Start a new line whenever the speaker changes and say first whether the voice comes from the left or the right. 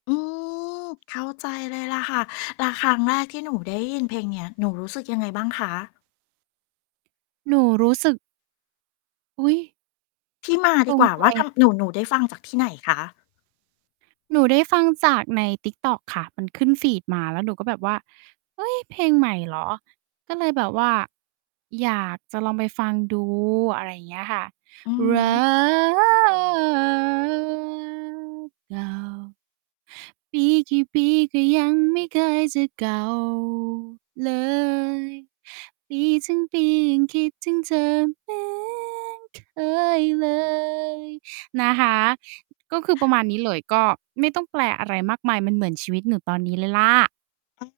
left: อืม เข้าใจเลยแหละค่ะ แล้วครั้งแรกที่หนูได้ยินเพลงเนี้ย หนูรู้สึกยังไงบ้างคะ?
right: หนูรู้สึก อุ๊ย!
left: ที่มา
right: ต
left: ดี
right: ร
left: ก
right: ง
left: ว่า
right: ใ
left: ว่า ท
right: จ
left: ำ หนู หนูได้ฟังจากที่ไหนคะ?
right: หนูได้ฟังจากใน TikTok ค่ะ มันขึ้นฟีดมาแล้วหนูก็แบบว่า "เฮ้ย เพลงใหม่เหรอ?" ก็เลยแบบว่า อยากจะลองไปฟังดู อะไรอย่างเงี้ยค่ะ
left: อือ
right: รั
left: ฮึ
right: กเก่า ปีกี่ปีก็ยังไม่เคยจะเก่าเลย ปีทั้งปียังคิดถึงเธอเหมือนเคยเลย นะคะ ก็คือประมาณนี้เลย ก็ไม่ต้องแปลอะไรมากมาย มันเหมือนชีวิตหนูตอนนี้เลยแหละ